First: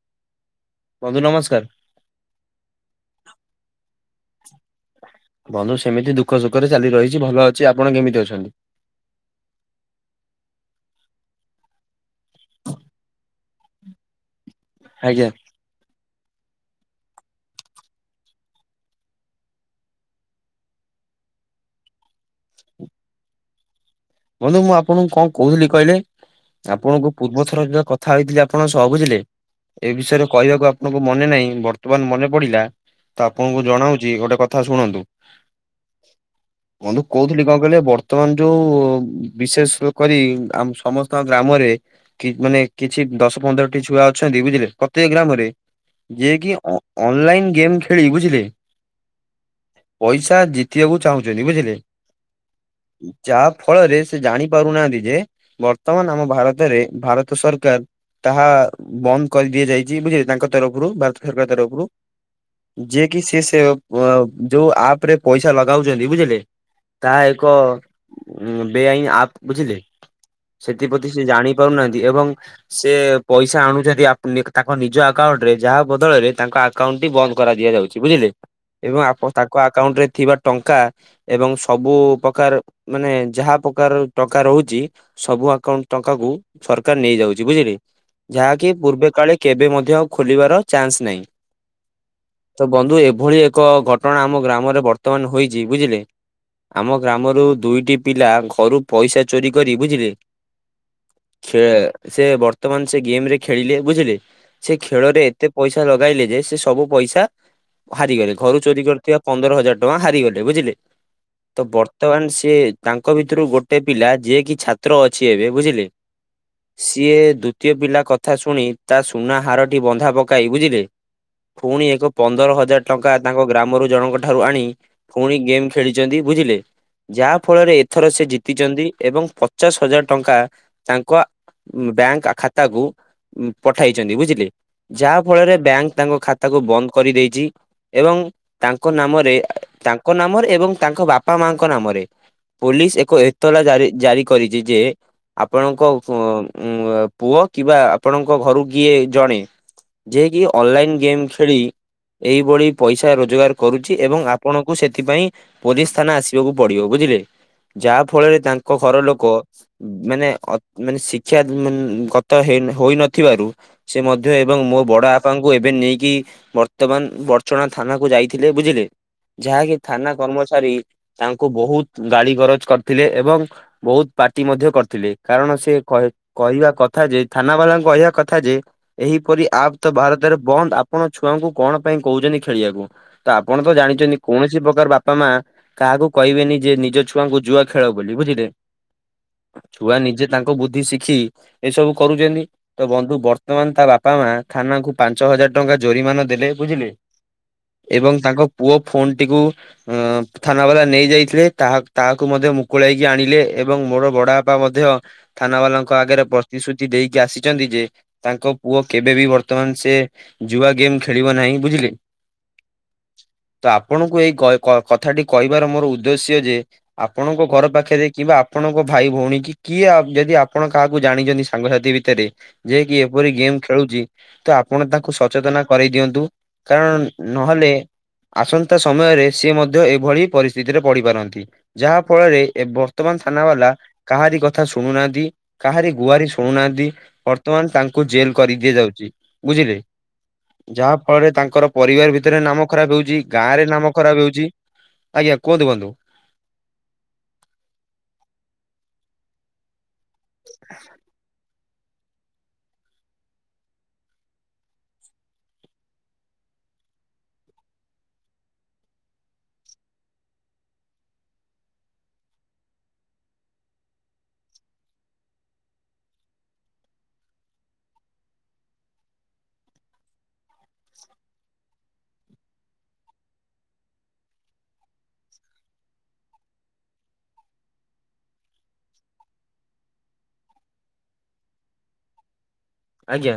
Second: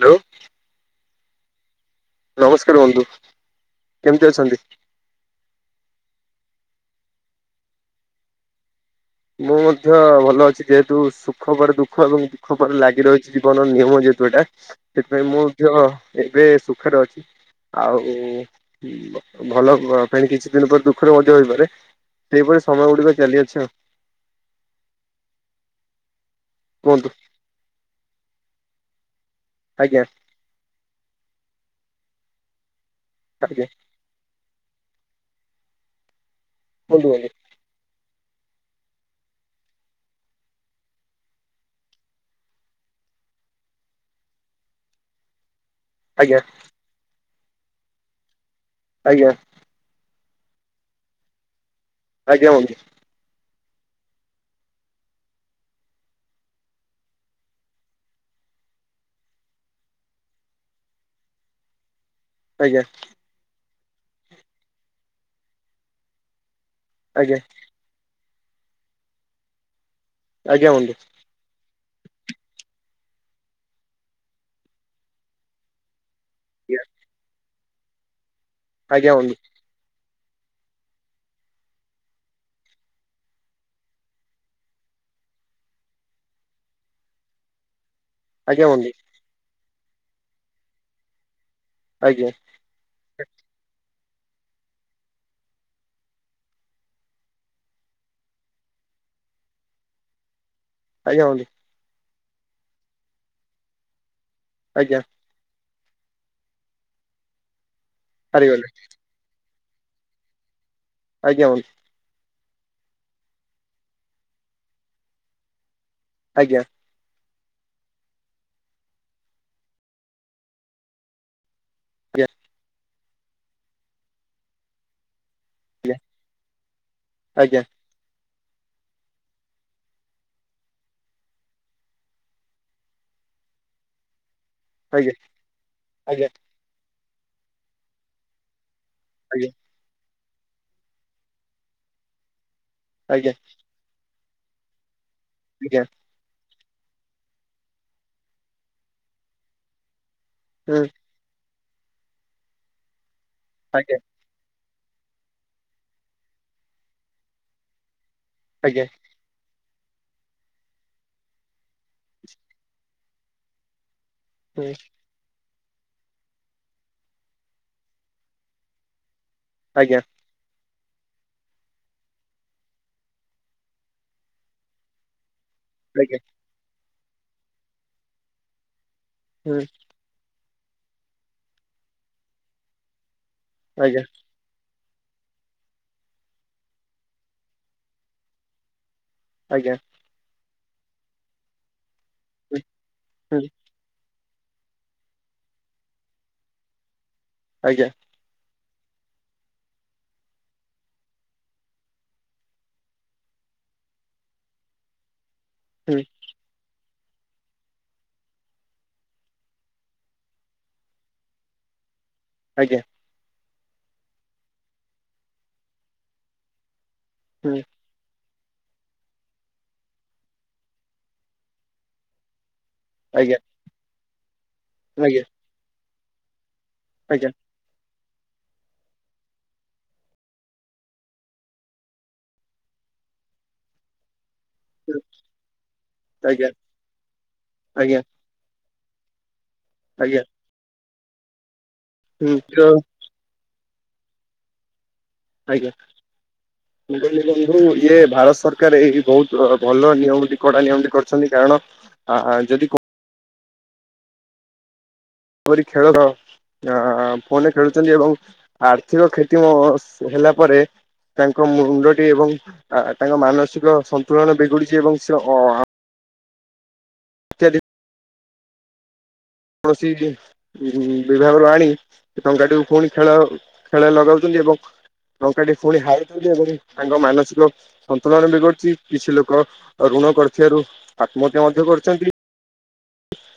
Hello ବନ୍ଧୁ ନମସ୍କାର ନମସ୍କାର ବନ୍ଧୁ। କେମିତି ଅଛନ୍ତି। ବନ୍ଧୁ ସେମିତି ଦୁଃଖ ସୁଖରେ ଚାଲି ରହିଛି ଭଲ ଅଛି ଆପଣ କେମିତି ଅଛନ୍ତି? ମୁଁ ମଧ୍ୟ ଭଲ ଅଛି ଯେହେତୁ ସୁଖ ପରେ ଦୁଃଖ ଏବଂ ଦୁଃଖ ପରେ ଲାଗି ରହିଛି ଜୀବନର ନିୟମ ଯେହେ- ଯଟା ସେଥିପାଇଁ ଆଜ୍ଞା ମୁଁ ମଧ୍ୟ ଏବେ ସୁଖରେ ଅଛି ଆଉ- ଭଲ ପାଇଁ କିଛି ଦିନ ପରେ ଦୁଃଖରେ ମଧ୍ୟ ହେଇପାରେ। ସେହିପରି ସମୟ ଗୁଡ଼ିକ ଚାଲିଅଛି ଆଉ। ବନ୍ଧୁ ମୁଁ ଆପଣଙ୍କୁ କଣ କହୁଥିଲି କହିଲେ କୁହନ୍ତୁ ଆପଣଙ୍କୁ ପୂର୍ବ ଥର ଯୋଉ କଥା କଥା ହେଇଥିଲେ ଆପଣ ସହ ବୁଝିଲେ ଏ ଆଜ୍ଞା ବିଷୟରେ। କହିବାକୁ ଆପଣଙ୍କୁ ମନେ ନାହିଁ ବର୍ତ୍ତମାନ ମନେ ପଡିଲା ତ ଆପଣଙ୍କୁ ଆଜ୍ଞା ଜଣାଉ ଗୋଟେ କଥା ଶୁଣନ୍ତୁ ବନ୍ଧୁ କହୁଥିଲି କଣ କହିଲେ ବର୍ ବର୍ତ୍ତମାନ ଯୋଉ ବିଶେଷ କରି ଆମ ସମସ୍ତଙ୍କ ଗ୍ରାମରେ ମାନେ କିଛି ଦଶ ପନ୍ଦରଟି ଛୁଆ ଅଛନ୍ତି ବୁଝିଲେ ପ୍ରତ୍ୟେକ ଗ୍ରାମରେ। ଯିଏ ଆଜ୍ଞା କିି ଅନଲାଇନ୍ ଗେମ୍ ଖେଳି ବୁଝିଲେ? ଆଜ୍ଞା। ପଇସା ଜିତିବାକୁ ଚାହୁଁଛନ୍ତି ବୁଝିଲେ। ଆଜ୍ଞା ଅ ଯାହା ଫଳରେ ସେ ଜାଣି ପାରୁନାହାନ୍ତି ଯେ ବର୍ତ୍ତମାନ ଆମ ଭାରତରେ ଭାରତ ସରକାର ତାହା ବନ୍ଦ କରିଦିଆ ଯାଇଛି ବୁଝିଲେ ତାଙ୍କ ତରଫରୁ ଭାରତ ସରକାରଙ୍କ ତରଫରୁ ଆଜ୍ଞା ଯିଏ କି ସେ ସେ ଯୋଉ ଆପ ରେ ପଇସା ଲଗାଉଛନ୍ତି ବୁଝିଲେ? ତାହା ଆଜ୍ଞା ଏକ ବେଆଇନ ଆପ ବୁଝିଲେ ଆଜ୍ଞା ବନ୍ଧୁ। ସେଥିପ୍ରତି ସେ ଜାଣି ନାହାନ୍ତି ଏବଂ ସେ ପଇସା ଆଣୁଛନ୍ତି ତାଙ୍କ ନିଜ ଆକାଉଣ୍ଟ ରେ ଯାହା ବଦଳରେ ତାଙ୍କ ଆକାଉଣ୍ଟ ଟି ବନ୍ଦ କରା ଦିଆଯାଉଛି ବୁଝିଲେ ଆଜ୍ଞା ଏବଂ ବନ୍ଧୁ ତାଙ୍କ ଆକାଉଣ୍ଟ ରେ ଥିବା ଟଙ୍କା ଏବଂ ସବୁ ପ୍ରକାର ମାନେ ଯାହା ପ୍ରକାର ଟଙ୍କା ରହୁଛି। ସବୁ ଆକାଉଣ୍ଟ ଟଙ୍କା କୁ ସରକାର ନେଇଯାଉଛି ବୁଝିଲେ? ଆଜ୍ଞା ଯାହାକି ବନ୍ଧୁ ପୂର୍ବେ କାଳେ କେବେ ମଧ୍ୟ ଖୋଲିବାର ଚାନ୍ସ ନାହିଁ। ଆଜ୍ଞା। ତ ବନ୍ଧୁ ଏଭଳି ଏକ ଘଟଣା ଆମ ଗ୍ରାମରେ ବର୍ତ୍ତମାନ ହୋଇଛି ବୁଝିଲେ? ଆମ ଗ୍ରାମରୁ ଦୁଇଟି ପିଲା ଘରୁ ପଇସା ଚୋରି କରି ବୁଝିଲେ? ଆଜ୍ଞା ହ ସେ ବର୍ତ୍ତମାନ ସେ ଗେମ ରେ ଖେଳିଲେ ବୁଝିଲେ ସେ ଆଜ୍ଞା ଖେଳରେ ଏତେ ପଇସା ଲଗାଇଲେ ଯେ ସେ ସବୁ ପଇସା ହାରିଗଲେ ଘରୁ ଚୋରି କରି ଥିବା ପନ୍ଦର ହଜାର ଟଙ୍କା ହାରିଗଲେ ବୁଝିଲେ ଆଜ୍ଞା ତ ବନ୍ଧୁ ବର୍ତ୍ତମାନ ସେ ତାଙ୍କ ଭିତରୁ ଗୋଟେ ପିଲା ଯିଏ କିି ଛାତ୍ର ଅଛି ଏବେ ବୁଝିଲେ? ଆଜ୍ଞା। ସିଏ ଦ୍ଵିତୀୟ ପିଲା କଥା ଶୁଣି ତା ସୁନା ହାରଟି ବନ୍ଧା ପକାଇ ବୁଝିଲେ। ପୁଣି ଏକ ପନ୍ଦର ହଜାର ଟଙ୍କା ତାଙ୍କ ଗ୍ରାମରୁ ଜଣଙ୍କଠାରୁ ଆଣି ପୁଣି ଗେମ୍ ଖେଳିଛନ୍ତି ବୁଝିଲେ? ଯାହା ଆଜ୍ଞା ଫଳରେ ଏଥର ସେ ଜିତିଛନ୍ତି ଏବଂ ପଚାଶ ହଜାର ଟଙ୍କା ତାଙ୍କ ଆ ବ୍ୟାଙ୍କ ଖାତାକୁ ପଠେଇଛନ୍ତି ବୁଝିଲେ? ଆଜ୍ଞା ଆଜ୍ଞା ଆଜ୍ଞା ଯାହା ଫଳରେ ବ୍ୟାଙ୍କ ତାଙ୍କ ଆଜ୍ଞା। ଖାତାକୁ ବନ୍ଦ କରିଦେଇଛି ଏବଂ ତାଙ୍କ ନାମରେ ଆଜ୍ଞା ତାଙ୍କ ନାମରେ ଏବଂ ତାଙ୍କ ବାପା ମାଙ୍କ ନାମରେ ପୋଲିସ ଏକ ଆଜ୍ଞା ଏତଲାଜାରି ଜାରି କରିଛି ଯେ ଆଜ୍ଞା ଆପଣଙ୍କ ଉ ପୁଅ କିମ୍ବା ଆପଣଙ୍କ ଘରୁ କିଏ ଜଣେ ଯିଏ କିି ହୁଁ ଅନଲାଇନ୍ ଗେମ୍ ଖେଳି ଏହିଭଳି ପଇସା ରୋଜଗାର କରୁଛି ଆଜ୍ଞା ଏବଂ ଆପଣଙ୍କୁ ସେଥିପାଇଁ ପୋଲିସ ଥାନା ଆସିବାକୁ ପଡିବ ବୁଝିଲେ? ଯାହା ଫଳରେ ତାଙ୍କ ଆଜ୍ଞା ଘର ଲୋକ ମାନେ ମାନେ ଶିକ୍ଷା ଗତ ହୋଇନଥିବାରୁ ସେ ମଧ୍ୟ ଏବଂ ହୁଁ ମୋ ବଡ ବାପାଙ୍କୁ ଏବେ ନେଇକି ବର୍ତ୍ତମାନ ବର୍ଚଣା ଥାନାକୁ ଯାଇଥିଲେ ବୁଝିଲେ? ଯାହାକି ଆଜ୍ଞା ଥାନା କର୍ମଚାରୀ ତାଙ୍କୁ ବହୁତ ଗାଳି ଗରଜ କରିଥିଲେ ଏବଂ ବହୁତ ପାର୍ଟି ମଧ୍ୟ କରିଥିଲେ କାରଣ ସେ ଆଜ୍ଞା କହିବା କଥା ଯେ ଥାନା ବାଲାଙ୍କୁ କହିବା କଥା ଯେ ଏହିପରି ହୁଁ ଆପ୍ ତ ଭାରତ ରେ ବନ୍ଦ ଆପଣ ଛୁଆଙ୍କୁ କଣ ପାଇଁ କହୁଛନ୍ତି ଖେଳିବାକୁ ତ ଆପଣ ତ ଆଜ୍ଞା ଜାଣିଛନ୍ତି କୌଣସି ପ୍ରକାର ବାପା ମା- କାହାକୁ କହିବେନି ଯେ ନିଜ ଛୁଆଙ୍କୁ ଜୁଆ ଖେଳ ବୋଲି ବୁଝିଲେ। ଆଜ୍ଞା। ବା ନିଜେ ତାଙ୍କ ବୁଦ୍ଧି ଶିଖି ଏ ସବୁ କରୁଛନ୍ତି ହୁଁ ତ ବନ୍ଧୁ ହୁଁ ବର୍ତ୍ତମାନ ତା ବାପା- ବାପା ମାା ଥାନାଙ୍କୁ ପାଞ୍ଚ ହଜାର ଟଙ୍କା ଜୋରିମାନା ଦେଲେ ବୁଝିଲୁ। ଆଜ୍ଞା। ଏବଂ ତାଙ୍କ ପୁଅ ଫୋନଟିକୁ ଅ- ଥାନା ବାଲା ନେଇ ଯାଇଥିଲେ ତାହା ତାହାକୁ ମଧ୍ୟ ମୁକୁଳେଇକି ଆଣିଲେ ଏବଂ ମୋର ବଡା ବାପା ମଧ୍ୟ - ଥାନା ବାଲାଙ୍କ ହୁଁ ଆଗରେ ପ୍ରତିଶ୍ରୁତି ଦେଇକି ଆସିଛନ୍ତି ଯେ - ତାଙ୍କ ପୁଅ କେବେ ବିି ବର୍ତ୍ତମାନ ସେ ଜୁଆ ଗେମ୍ ଖେଳିବ ନାହିଁ ବୁଝିଲେ। ଆଜ୍ଞା। ତ ଆପଣଙ୍କୁ ଏଇ କଥାଟି କହିବାର ମୋର ଉଦ୍ଦେଶ୍ୟ ଯେ - ଆପଣଙ୍କ ହୁଁ ଘର ପାଖରେ କିବା- ଆପଣଙ୍କ ଭାଇ ଭଉଣୀ କି କିଏ ଯଦି ଆପଣ କାହାକୁ ଜାଣିଛନ୍ତି ସାଙ୍ଗସାଥି ଭିତରେ- ଯଏ କି ଏପରି ଆଜ୍ଞା ଗେମ୍ ଖେଳୁଛି ତ ଆପଣ ତାଙ୍କୁ ଆଜ୍ଞା ସଚେତନ କରେଇ ଦିଅନ୍ତୁ। କାରଣ ଆଜ୍ଞା ନହେଲେ ଆସନ୍ତା ସମୟରେ ସିଏ ମଧ୍ୟ ଭଳି ପରିସ୍ଥିତିରେ ପଡି ପାରନ୍ତି ଯାହା ଫଳରେ ବର୍ତ୍ତମାନ ଥାନା ବାଲା କାହାରି କଥା ହୁଁ ଶୁଣୁନାହାନ୍ତି କାହାରି ଗୁହାରହାରୀ ଆଜ୍ଞା ଶୁଣୁନାହାଁନ୍ତି ବର୍ତ୍ତମାନ ଆଜ୍ଞା ତାଙ୍କୁ ଜେଲ କରିଦିଆଯାଉଛି ବୁଝିଲେ। ଆଜ୍ଞା। ଯାହା ଫଳରେ ତାଙ୍କର ପରିବାର ହୁଁ ଭିତରେ ନାମ ଯୋ- ଖରାପ ହେଉଛି। ଗାଁ ରେ ନାମ ଖରାପ ହେଉଛି। କୁହନ୍ତୁ ଆଜ୍ଞା ବନ୍ଧୁ। ମୁଁ କହିଲି ବନ୍ଧୁ ଇଏ ଭାରତ ସରକାର ଏଇ ବହୁତ ଭଲ ନିୟମ କଡା ନିୟମଟି କରିଛନ୍ତି କାରଣ ଆ ଯଦି ଏପରି ଖେଳର ଅ ଫୋନ ଖେଳୁଛନ୍ତି ଏବଂ ଆର୍ଥିକ କ୍ଷତି ମ ହେଲା ପରେ ତାଙ୍କ ମୁଣ୍ଡଟି ଏବଂ ତାଙ୍କ ମାନସିକ ସନ୍ତୁଳନ ବିଗୁଡିଛି ଏବଂ ସେ [unintelligible] ପ୍ରୋସିଜି ଉ ବିଭାଗରୁ ଆଣି ଟଙ୍କାଟିକୁ ପୁଣି ଖେଳ ଖେଳ ଲଗାଉଛନ୍ତି ଏବଂ ଟଙ୍କାଟି ପୁଣି ହାରିଥାଉନ୍ତି ଏବଂ ତାଙ୍କ ମାନସିକ ସନ୍ତୁଳନ ବିଗଡୁଛି କିଛି ଲୋକ ଋଣ କରିଥିବାରୁ ଆତ୍ମହତ୍ୟା ମଧ୍ୟ କରୁଛନ୍ତି। ଆଜ୍ଞା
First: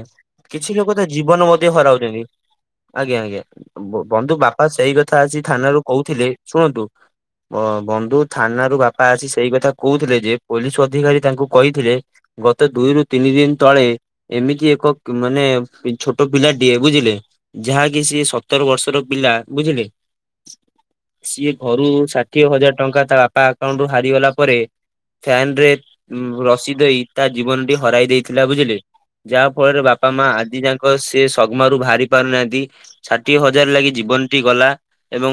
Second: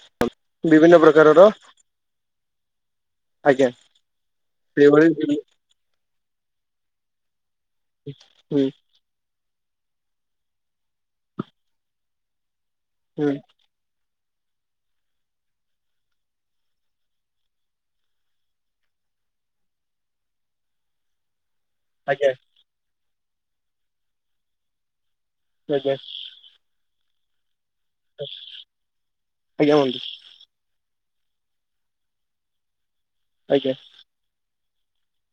କିଛି ଲୋକ ବିଭିନ୍ନ ତ ପ୍ରକାରର ଜୀବନ ମଧ୍ୟ ହରାଉଛନ୍ତି। ଆଜ୍ଞା ଆଜ୍ଞା ବନ୍ଧୁ ବାପା ସେଇ ସେଇଭଳି କଥା ଆସି ହୁଁ ଥାନ ରୁ କହୁଥିଲେ। ଶୁଣନ୍ତୁ ବନ୍ଧୁ ଥାନ ର ବାପ ପା ଆସି ସେଇ କଥା କହୁଥିଲେ ଯେ ପୋଲିସ ଅଧିକାରୀ ତାଙ୍କୁ କହିଥିଲେ ଗତ ଦୁଇରୁ ତିନି ହୁଁ ଦିନ ତଳେ ଏମିତି ଏକ ମାନେ ଛୋଟ ପିଲାଟିଏ ବୁଝିଲେ। ଯାହାକି ସିଏ ସତର ବର୍ଷର ପିଲା ବୁଝିଲେ। ସିଏ ଘରୁ ଆଜ୍ଞା ଷାଠିଏ ହଜାର ଟଙ୍କା ତା ବାପା ଆକାଉଣ୍ଟୁ ହାରିଗଲା ପରେ ଫ୍ୟାନ ରେ ଆଜ୍ଞା ରସି ଦେଇ ତା ଜୀବନଟି ହରାଇ ଦେଇଥିଲା ବୋଲି ବୁଝିଲେ। ଯାହା ଆଜ୍ଞା ଫଳରେ ବନ୍ଧୁ ବାପା ମା ଆଜି ଯାକ ସେ ଶଗ୍ମାରୁରୁ ବାହାରି ପାରୁନାହାନ୍ତି। ଷାଠିଏ ହଜାର ଆଜ୍ଞା ଲାଗି ଜୀବନଟି ଗଲା ଏବଂ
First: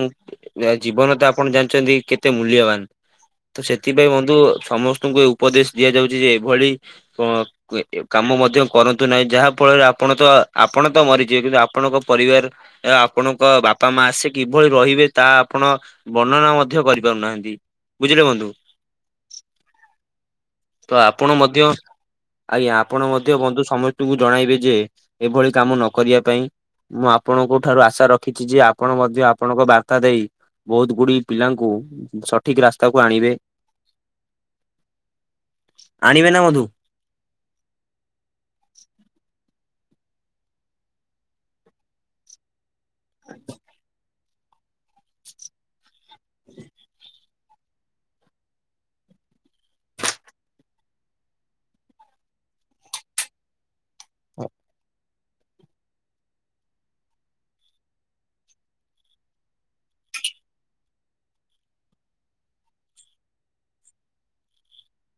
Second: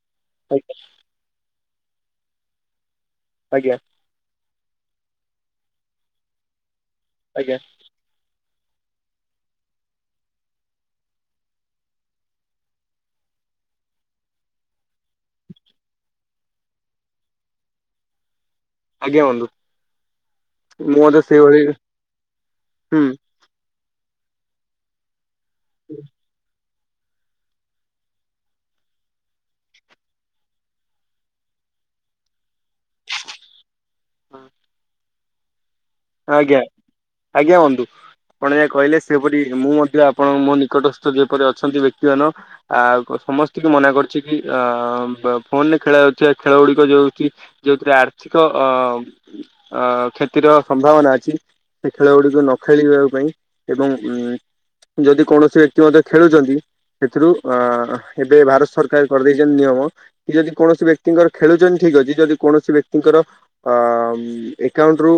ଆଜ୍ଞା ଜୀବନ ତା ଆପଣ ଜାଣିଛନ୍ତି କେତେ ମୂଲ୍ୟବାନ ତ ଆଜ୍ଞା ସେଥିପାଇଁ ବନ୍ଧୁ ସମସ୍ତ। ତମ କୁ ଉପଦେଶ ଦିଆଯାଉଛି ଯେ ଏଭଳି ଆଜ୍ଞା କାମ ମଧ୍ୟ କରନ୍ତୁ ନାହିଁ ଯାହା ଫଳରେ ଆପଣ ତ ଆପଣ ତ ମରିଯିବେ କିନ୍ତୁ ଆପଣଙ୍କ ପରିବାର। ଆପଣଙ୍କ ବାପା ମା ଆସେ କିଭଳି ରହିବେ ତା ଆପଣ ବର୍ଣ୍ଣନା ମଧ୍ୟ କରିପାରୁନାହାନ୍ତି ବୁଝିଲେ ବନ୍ଧୁ? ଆଜ୍ଞା ବନ୍ଧୁ ତ ମୁଁ ଆପଣ ମଧ୍ୟ ସେଇଭଳି ଆଜ୍ଞା ଆପଣ ହୁଁ ମଧ୍ୟ ଦ ବନ୍ଧୁ ସମସ୍ତଙ୍କୁ ଜଣାଇବେ ଯେ ଏଭଳି କାମ ନ କରିବା ପାଇଁ। ମୁଁ ଆପଣଙ୍କ ଠାରୁ ଆଶା ରଖିଛି ଯେ ଆପଣ ମଧ୍ୟ ଆପଣଙ୍କ ବାର୍ତ୍ତା ଦେଇ ବହୁତ ଗୁଡି ପିଲାଙ୍କୁ ସଠିକ ରାସ୍ତାକୁ ଆଣିବେ। ଆଣିବେ ନା ଆଜ୍ଞା ବନ୍ଧୁ। ଆଜ୍ଞା ବନ୍ଧୁ ଆପଣ ଯା କହିଲେ ସେପରି ମୁଁ ମଧ୍ୟ ଆପଣଙ୍କ ମୋ ନିକଟସ୍ଥ ଯେପରି ଅଛନ୍ତି ବ୍ୟକ୍ତି ମାନ ଆ ସମସ୍ତଙ୍କୁ ମନା କରି କି ଅ ଫୋନରେ ଖେଳ ଯାଉଥିବା ଖେଳ ଗୁଡିକ ଯୋଉଛି ଯୋଉଥିରେ ଆର୍ଥିକ ଅ ଅ କ୍ଷତିର ସମ୍ଭାବନା ଅଛି ସେ ଖେଳ ଗୁଡିକୁ ନ ଖେଳିବା ପାଇଁ ଏବଂ ଉ ଯଦି କୌଣସି ବ୍ୟକ୍ତି ମଧ୍ୟ ଖେଳୁଛନ୍ତି। ସେଥିରୁ ଅ ଏବେ ଭାରତ ସରକାର କରିଦେଇଛନ୍ତି ନିୟମ। କି ଯଦି କୌଣସି ବ୍ୟକ୍ତିଙ୍କର ଖେଳୁଛନ୍ତି ଠିକ ଅଛି ଯଦି କୌଣସି ବ୍ୟକ୍ତିଙ୍କର ଅ ଏକାଉଣ୍ଟ ରୁ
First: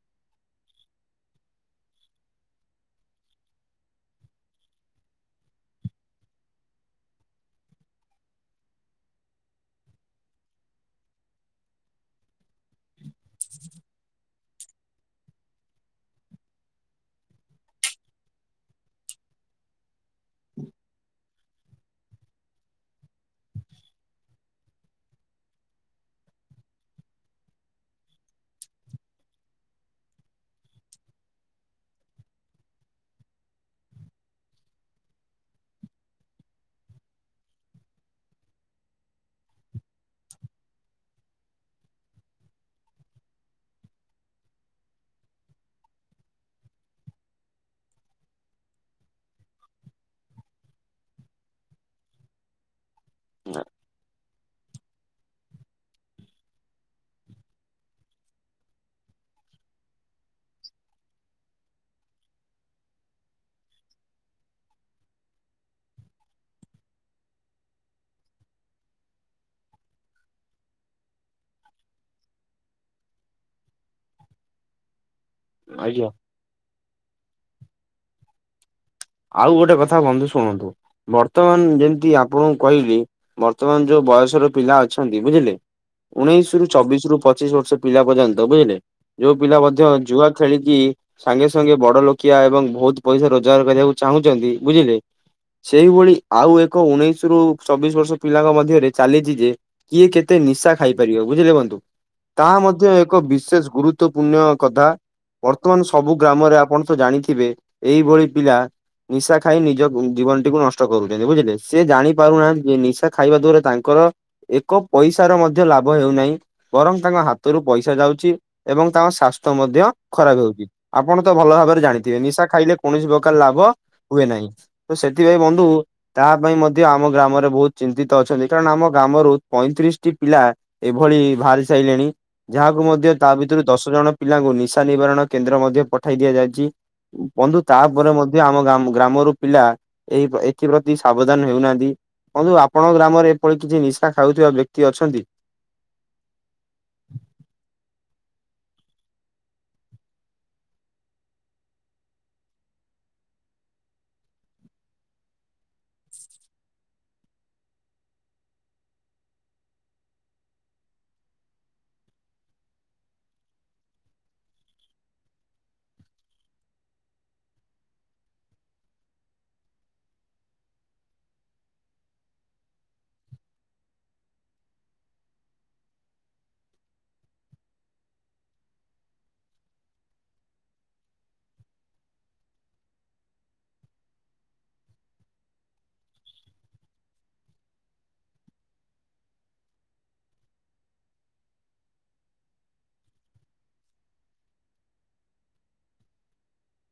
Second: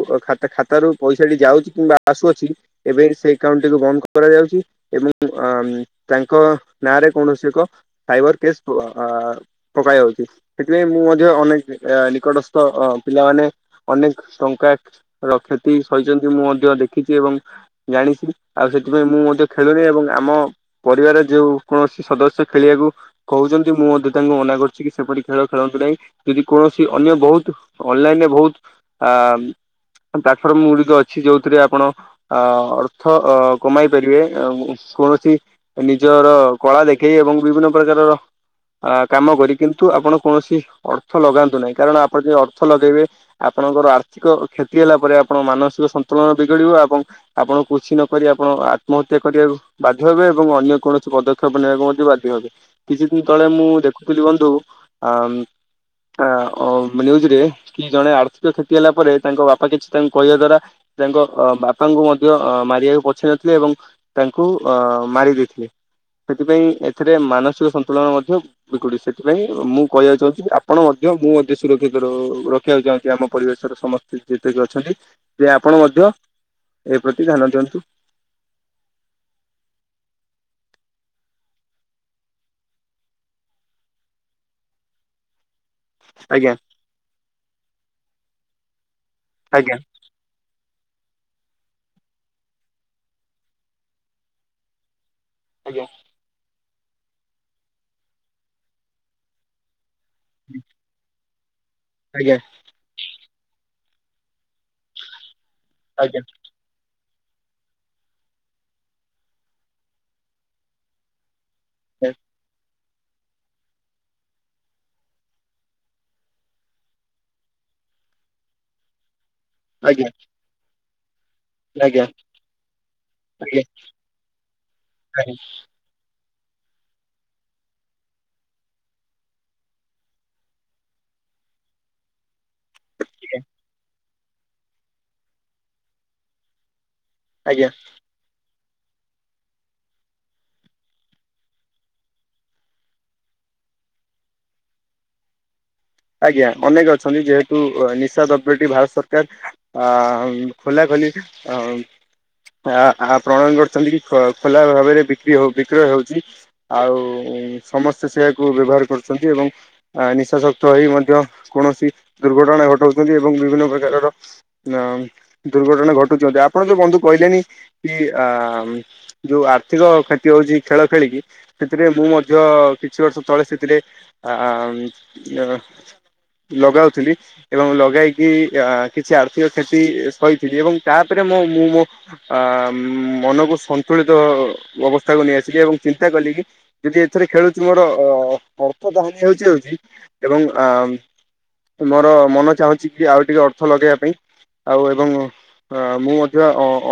ଖାତ ରୁ ପଇସାଟି ଯାଉଛି କିମ୍ବା ଆସୁଅଛି। ଏବେ ସେଇ ଏକାଉଣ୍ଟ୍ ଟିକୁ ବନ୍ଦ କରାଯାଉଛି। ଏବଂ ଅ ତାଙ୍କ ନାଁରେ କୌଣସି ଏକ ସାଇବର କେସ୍ ପକାଇ ହଉଛି ସେଥିପାଇଁ ମୁଁ ମଧ୍ୟ ଅନେକ ନିକଟସ୍ଥ ପିଲାମାନେ। ଅନେକ ଟଙ୍କା ର କ୍ଷତି ସଛନ୍ତି ମୁଁ ମଧ୍ୟ ଦେଖିଛି ଏବଂ ଜାଣିଛି ଆଉ ସେଥିପାଇଁ ମୁଁ ମଧ୍ୟ ଖେଳୁରେ ଏବଂ ଆମ। ପରିବାର ଯୋଉ କୌଣସି ସଦସ୍ୟ ଖେଳିବାକୁ। କହୁଛନ୍ତି ମୁଁ ମଧ୍ୟ ତାଙ୍କୁ ମନା କରୁଛି କି ସେପଟରି ଖେଳ ଖେଳନ୍ତୁ ନାହିଁ ଯଦି କୌଣସି ଅନ୍ୟ ବହୁତ ଅନଲାଇନରେ ବହୁତ ଅ ତାଖର ଗୁଡିକ ଅଛି ଯୋଉଥିରେ ଆପଣ ଅ ଅର୍ଥ ଅ କମାଇ ପାରିବେ କୌଣସି ନିଜର କଳା ଦେଖେଇ ଏବଂ ବିଭିନ୍ନ ପ୍ରକାରର ଅ କାମ କରି କିନ୍ତୁ ଆପଣ କୌଣସି ଅର୍ଥ ଲଗାନ୍ତୁ ନାହିଁ କାରଣ ଆପଣ ଯଦ ଅର୍ଥ ଲଗେଇବେ ଆପଣଙ୍କର ଆର୍ଥିକ କ୍ଷତି ହେଲା ପରେ ଆପଣଙ୍କ ମାନସିକ ସନ୍ତୁଳନ ବିଗଡିବ ଏବଂ ଆପଣ ଖୁସି ନ କରି ଆପଣ ଆତ୍ମହତ୍ୟା କରିବାକୁ ବାଧ୍ୟ ହେବେ ଏବଂ ଅନ୍ୟ କୌଣସି ପଦକ୍ଷେପ ନେବାକୁ ମଧ୍ୟ ବାଧ୍ୟ ହେବେ କିଛି ଦିନ ତଳେ ମୁଁ ଦେଖୁଥିଲି ବନ୍ଧୁ ଆ ଆନ୍ୟୁଜ ରେ କି ଜଣେ ଆର୍ଥିକ କ୍ଷତି ହେଲା ପରେ ତାଙ୍କ ବାପା ବାପା କିଛି ତାଙ୍କୁ କହିବା ଦ୍ଵାରା ତାଙ୍କ ବାପାଙ୍କୁ ମଧ୍ୟ ମାରିବାକୁ ପଛେଇ ନଥିଲେ ଏବଂ ତାଙ୍କୁ ଅ ମାରି ଦେଇଥିଲେ ସେଥିପାଇଁ ଏଥିରେ ମାନସିକ ସନ୍ତୁଳନ ମଧ୍ୟ ବ ସେଥିପାଇଁ ମୁଁ କହିବାକୁ ଚାହୁଁଛି ଆପଣ ମଧ୍ୟ ମୁଁ ମଧ୍ୟ ସୁରକ୍ଷିତ ଶଖକୁନ୍ତି ଆମ ପରିବେଶର ସମସ୍ତେ ଯେତିକି ଅଛନ୍ତି ସେ ଆପଣ ମଧ୍ୟ ଆଜ୍ଞା ଏ ପ୍ରତି ଧ୍ୟାନ ଦିଅନ୍ତୁ ଆଉ ଗୋଟେ କଥା କୁହନ୍ତୁ ଶୁଣନ୍ତୁ ବର୍ତ୍ତମାନ ଯେମିତି ଆପଣଙ୍କୁ କହିଲି ବର୍ତ୍ତମାନ ଯୋଉ ବୟସର ପିଲା ଅଛନ୍ତି ବୁଝିଲେ ଆଜ୍ଞା ଉଣେଇଶ ରୁ ଚବିଶ ରୁ ପଚିଶ ବର୍ଷ ପିଲା ପର୍ଯ୍ୟନ୍ତ ବୁଝିଲେ ଯୋଉ ପିଲା ଆଜ୍ଞା ମଧ୍ୟ ଯୁଆ ଖେଳିକି ସାଙ୍ଗେ ସାଙ୍ଗେ ବଡ ଲୋକିଆ ଏବଂ ବହୁତ ପଇସା ରୋଜଗାର କରିବାକୁ ଚାହୁଁଛନ୍ତି ବୁଝିଲେ ଆଜ୍ଞା ସେଇଭଳି ଆଉ ଏକ ଉଣେଇଶ ରୁ ଚବିଶ ବର୍ଷ ପିଲାଙ୍କ ମଧ୍ୟରେ ଚାଲିଛି ଯେ କିଏ କେତେ ନିଶା ଖାଇପାରିବ ବୁଝିେଖନ୍ତୁ ଆଜ୍ଞା ତାହା ମଧ୍ୟ ଏକ ବିଶେଷ ଗୁରୁତଵପୂର୍ଣ୍ଣ କଥା ବର୍ତ୍ତମାନ ସବୁ ଆଜ୍ଞା ଗ୍ରାମରେ ଆପଣ ତ ଜାଣିଥିବେ ଏଇଭଳି ପିଲା ନିଶା ଖାଇ ନିଜ ଜୀବନ ଟିକୁ ନଷ୍ଟ କରୁଛନ୍ତି ବୁଝିଲେ ସେ ଜାଣି ଆଜ୍ଞା ପାରୁନାହାନ୍ତି ଯେ ନିଶା ଖାଇବା ଦ୍ଵାରା ତାଙ୍କର ଏକ ପଇସ ର ମଧ୍ୟ ଲାଭ ହେଉନାହିଁ ବରଂ ତାଙ୍କ ହାତରୁ ପଇସା ଯାଉଛି ଏବଂ ତାଙ୍କ ଶାଶ ମଧ୍ୟ ଆଜ୍ଞା ଖରାପ ହେଉଛି ଆପଣ ତ ଭଲ ଭାବରେ ଆଜ୍ଞା ଜାଣିଥିବେ ନିଶା ଖାଇଲେ କୌଣସି ପ୍ରକାର ଆଜ୍ଞା ଲାଭ ହୁଏ ନାହିଁ ତ ଆଜ୍ଞା ସେଥିପାଇଁ ବନ୍ଧୁ ତାହା ପାଇଁ ମଧ୍ୟ ଆମ ଗ୍ରାମରେ ବହୁତ ଚିନ୍ତିତ ଅଛନ୍ତି କାରଣ ଆମ ଗ୍ରାମରୁ ପଇଁତିରିଶ ଟି ପିଲା ଏଭଳି ବାହାରି ସାରିଲଣି ଯାହାକୁ ମଧ୍ୟ ତା ଭିତରୁ ଦଶ ଜଣ ପିଲାଙ୍କୁ ନିଶା ନିବାରଣ କେନ୍ଦ୍ର ମଧ୍ୟ ପଠାଇ ଦିଆଯାଇଛି ବନ୍ଧୁ ଆଜ୍ଞା। ତାପରେ ମଧ୍ୟ ଆମ ଗାଁ ଗ୍ରାମ ରୁ ପିଲା ଏ ଏଥିପତି ସାବଧାନ ହେଉନାହାନ୍ତି ବନ୍ଧୁ ଆପଣଙ୍କ ଗ୍ରାମରେ ଏପରି କିଛି ନିଶା ଖାଉଥିବା ବ୍ୟକ୍ତି ଅଛନ୍ତି ଆଜ୍ଞା ଅନେକ ଅଛନ୍ତି ଯେହେତୁ ନିଶା ଦ୍ରବ୍ୟଟି ଭାରତ ସରକାର ଅ ଖୋଲା ଖୋଲି ଆ ପ୍ରଣୟନ କରୁଛନ୍ତି କି ଖୋଲା ଭାବରେ ବିକ୍ରି ହଉ ବିକ୍ରୟ ହଉଛି ଆଉ ସମସ୍ତେ ସେ ଏହାକୁ ବ୍ୟବହାର କରୁଛନ୍ତି ଏବଂ ନିଶାସକ୍ତ ଚଳେଇ ମଧ୍ୟ କୌଣସି ଦୁର୍ଘଟଣା ଘଟଉଛନ୍ତି ଏବଂ ବିଭିନ୍ନ ପ୍ରକାରର ନା ଦୁର୍ଘଟଣା ଘଟୁଛନ୍ତି ଆପଣ ଯୋଉ ବନ୍ଧୁ କହିଲେନି କି ଆ ଯୋଉ ଆର୍ଥିକ କ୍ଷତି ହଉଛି ଖେଳ ଖେଳିକି ସେଥିରେ ମୁଁ ମଧ୍ୟ କିଛି ବର୍ଷ ତଳେ ସେଥିରେ ଆ ଲଗାଉଥିଲି ଏବଂ ଲଗାଇକି କିଛି ଆର୍ଥିକ କ୍ଷତି ସହିଥିଲି ଏବଂ ତାପରେ ମୋ ମୁଁ ମୋ ଆ ମନକୁ ସନ୍ତୁଳିତ ଅବସ୍ଥାକୁ ନେଇଆସିଲି ଏବଂ ଚିନ୍ତା କଲି କି ଯଦି ଏଥିରେ ଖେଳୁଛି ମୋର ଅ ଅର୍ଥ ତ ହାନି ହେଉଛି ହଉଛି ଏବଂ ଆ ମୋର ମନ ଚାହୁଁଛି କି ଆଉ ଟିକେ ଅର୍ଥ ଲଗେଇବା ପାଇଁ ଆଉ ଏବଂ ମୁଁ ମଧ୍ୟ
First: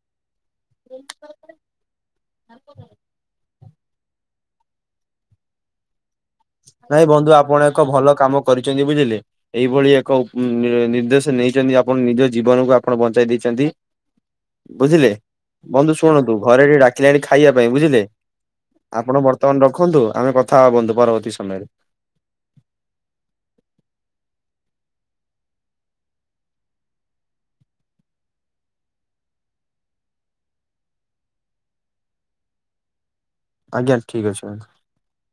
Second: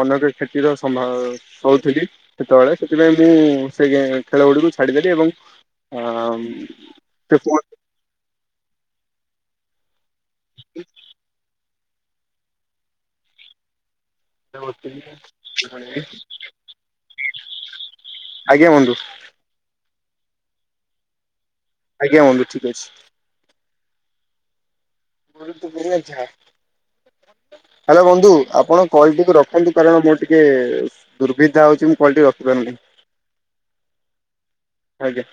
ଅନେକ କ୍ଷତିର ସମ୍ଭା କଉଥିଲି ସେତେବେଳେ ସେଥିପାଇଁ ମୁଁ ସେ ଖେଳ ଗୁଡିକୁ ଛାଡିଦେଲି ଏବଂ ହଁ ନାଇଁ ବନ୍ଧୁ ଆପଣ ଏକ ଭଲ କାମ କରିଛନ୍ତି ବୁଝିଲେ ଏଇଭଳି ଏକ ନିର୍ଦ୍ଦେଶ ନେଇଛନ୍ତି ଆପଣ ନିଜ ଜୀବନକୁ ଆପଣ ବଞ୍ଚାଇ ଦେଇଛନ୍ତି ବୁଝିଲେ ବନ୍ଧୁ ଶୁଣନ୍ତୁ ଘରେ ଟିକି ଡାକିଲେଣି ଖାଇବା ପାଇଁ ବୁଝିଲେ ବନ୍ଧୁ ଆପଣ ବର୍ତ୍ତମାନ ତମ ରଖନ୍ତୁ ଆମେ କଥା ହବା ବନ୍ଧୁ ପରବର୍ତ୍ତୀ ସମୟରେ। ଆଜ୍ଞା ବନ୍ଧୁ ଠିକ୍ ଅଛି। [unintelligible] ହାଲୋ ବନ୍ଧୁ ଆପଣ କଲଟିକୁ ରଖନ୍ତୁ କାରଣ ମୁଁ ଟିକେ ଦୁର୍ବିଧା ହଉଛି କିନ୍ତୁ କଲଟିକୁ ରଖିପାରୁନି ଆଜ୍ଞା ଠିକ୍ ଅଛି। ଆଜ୍ଞା।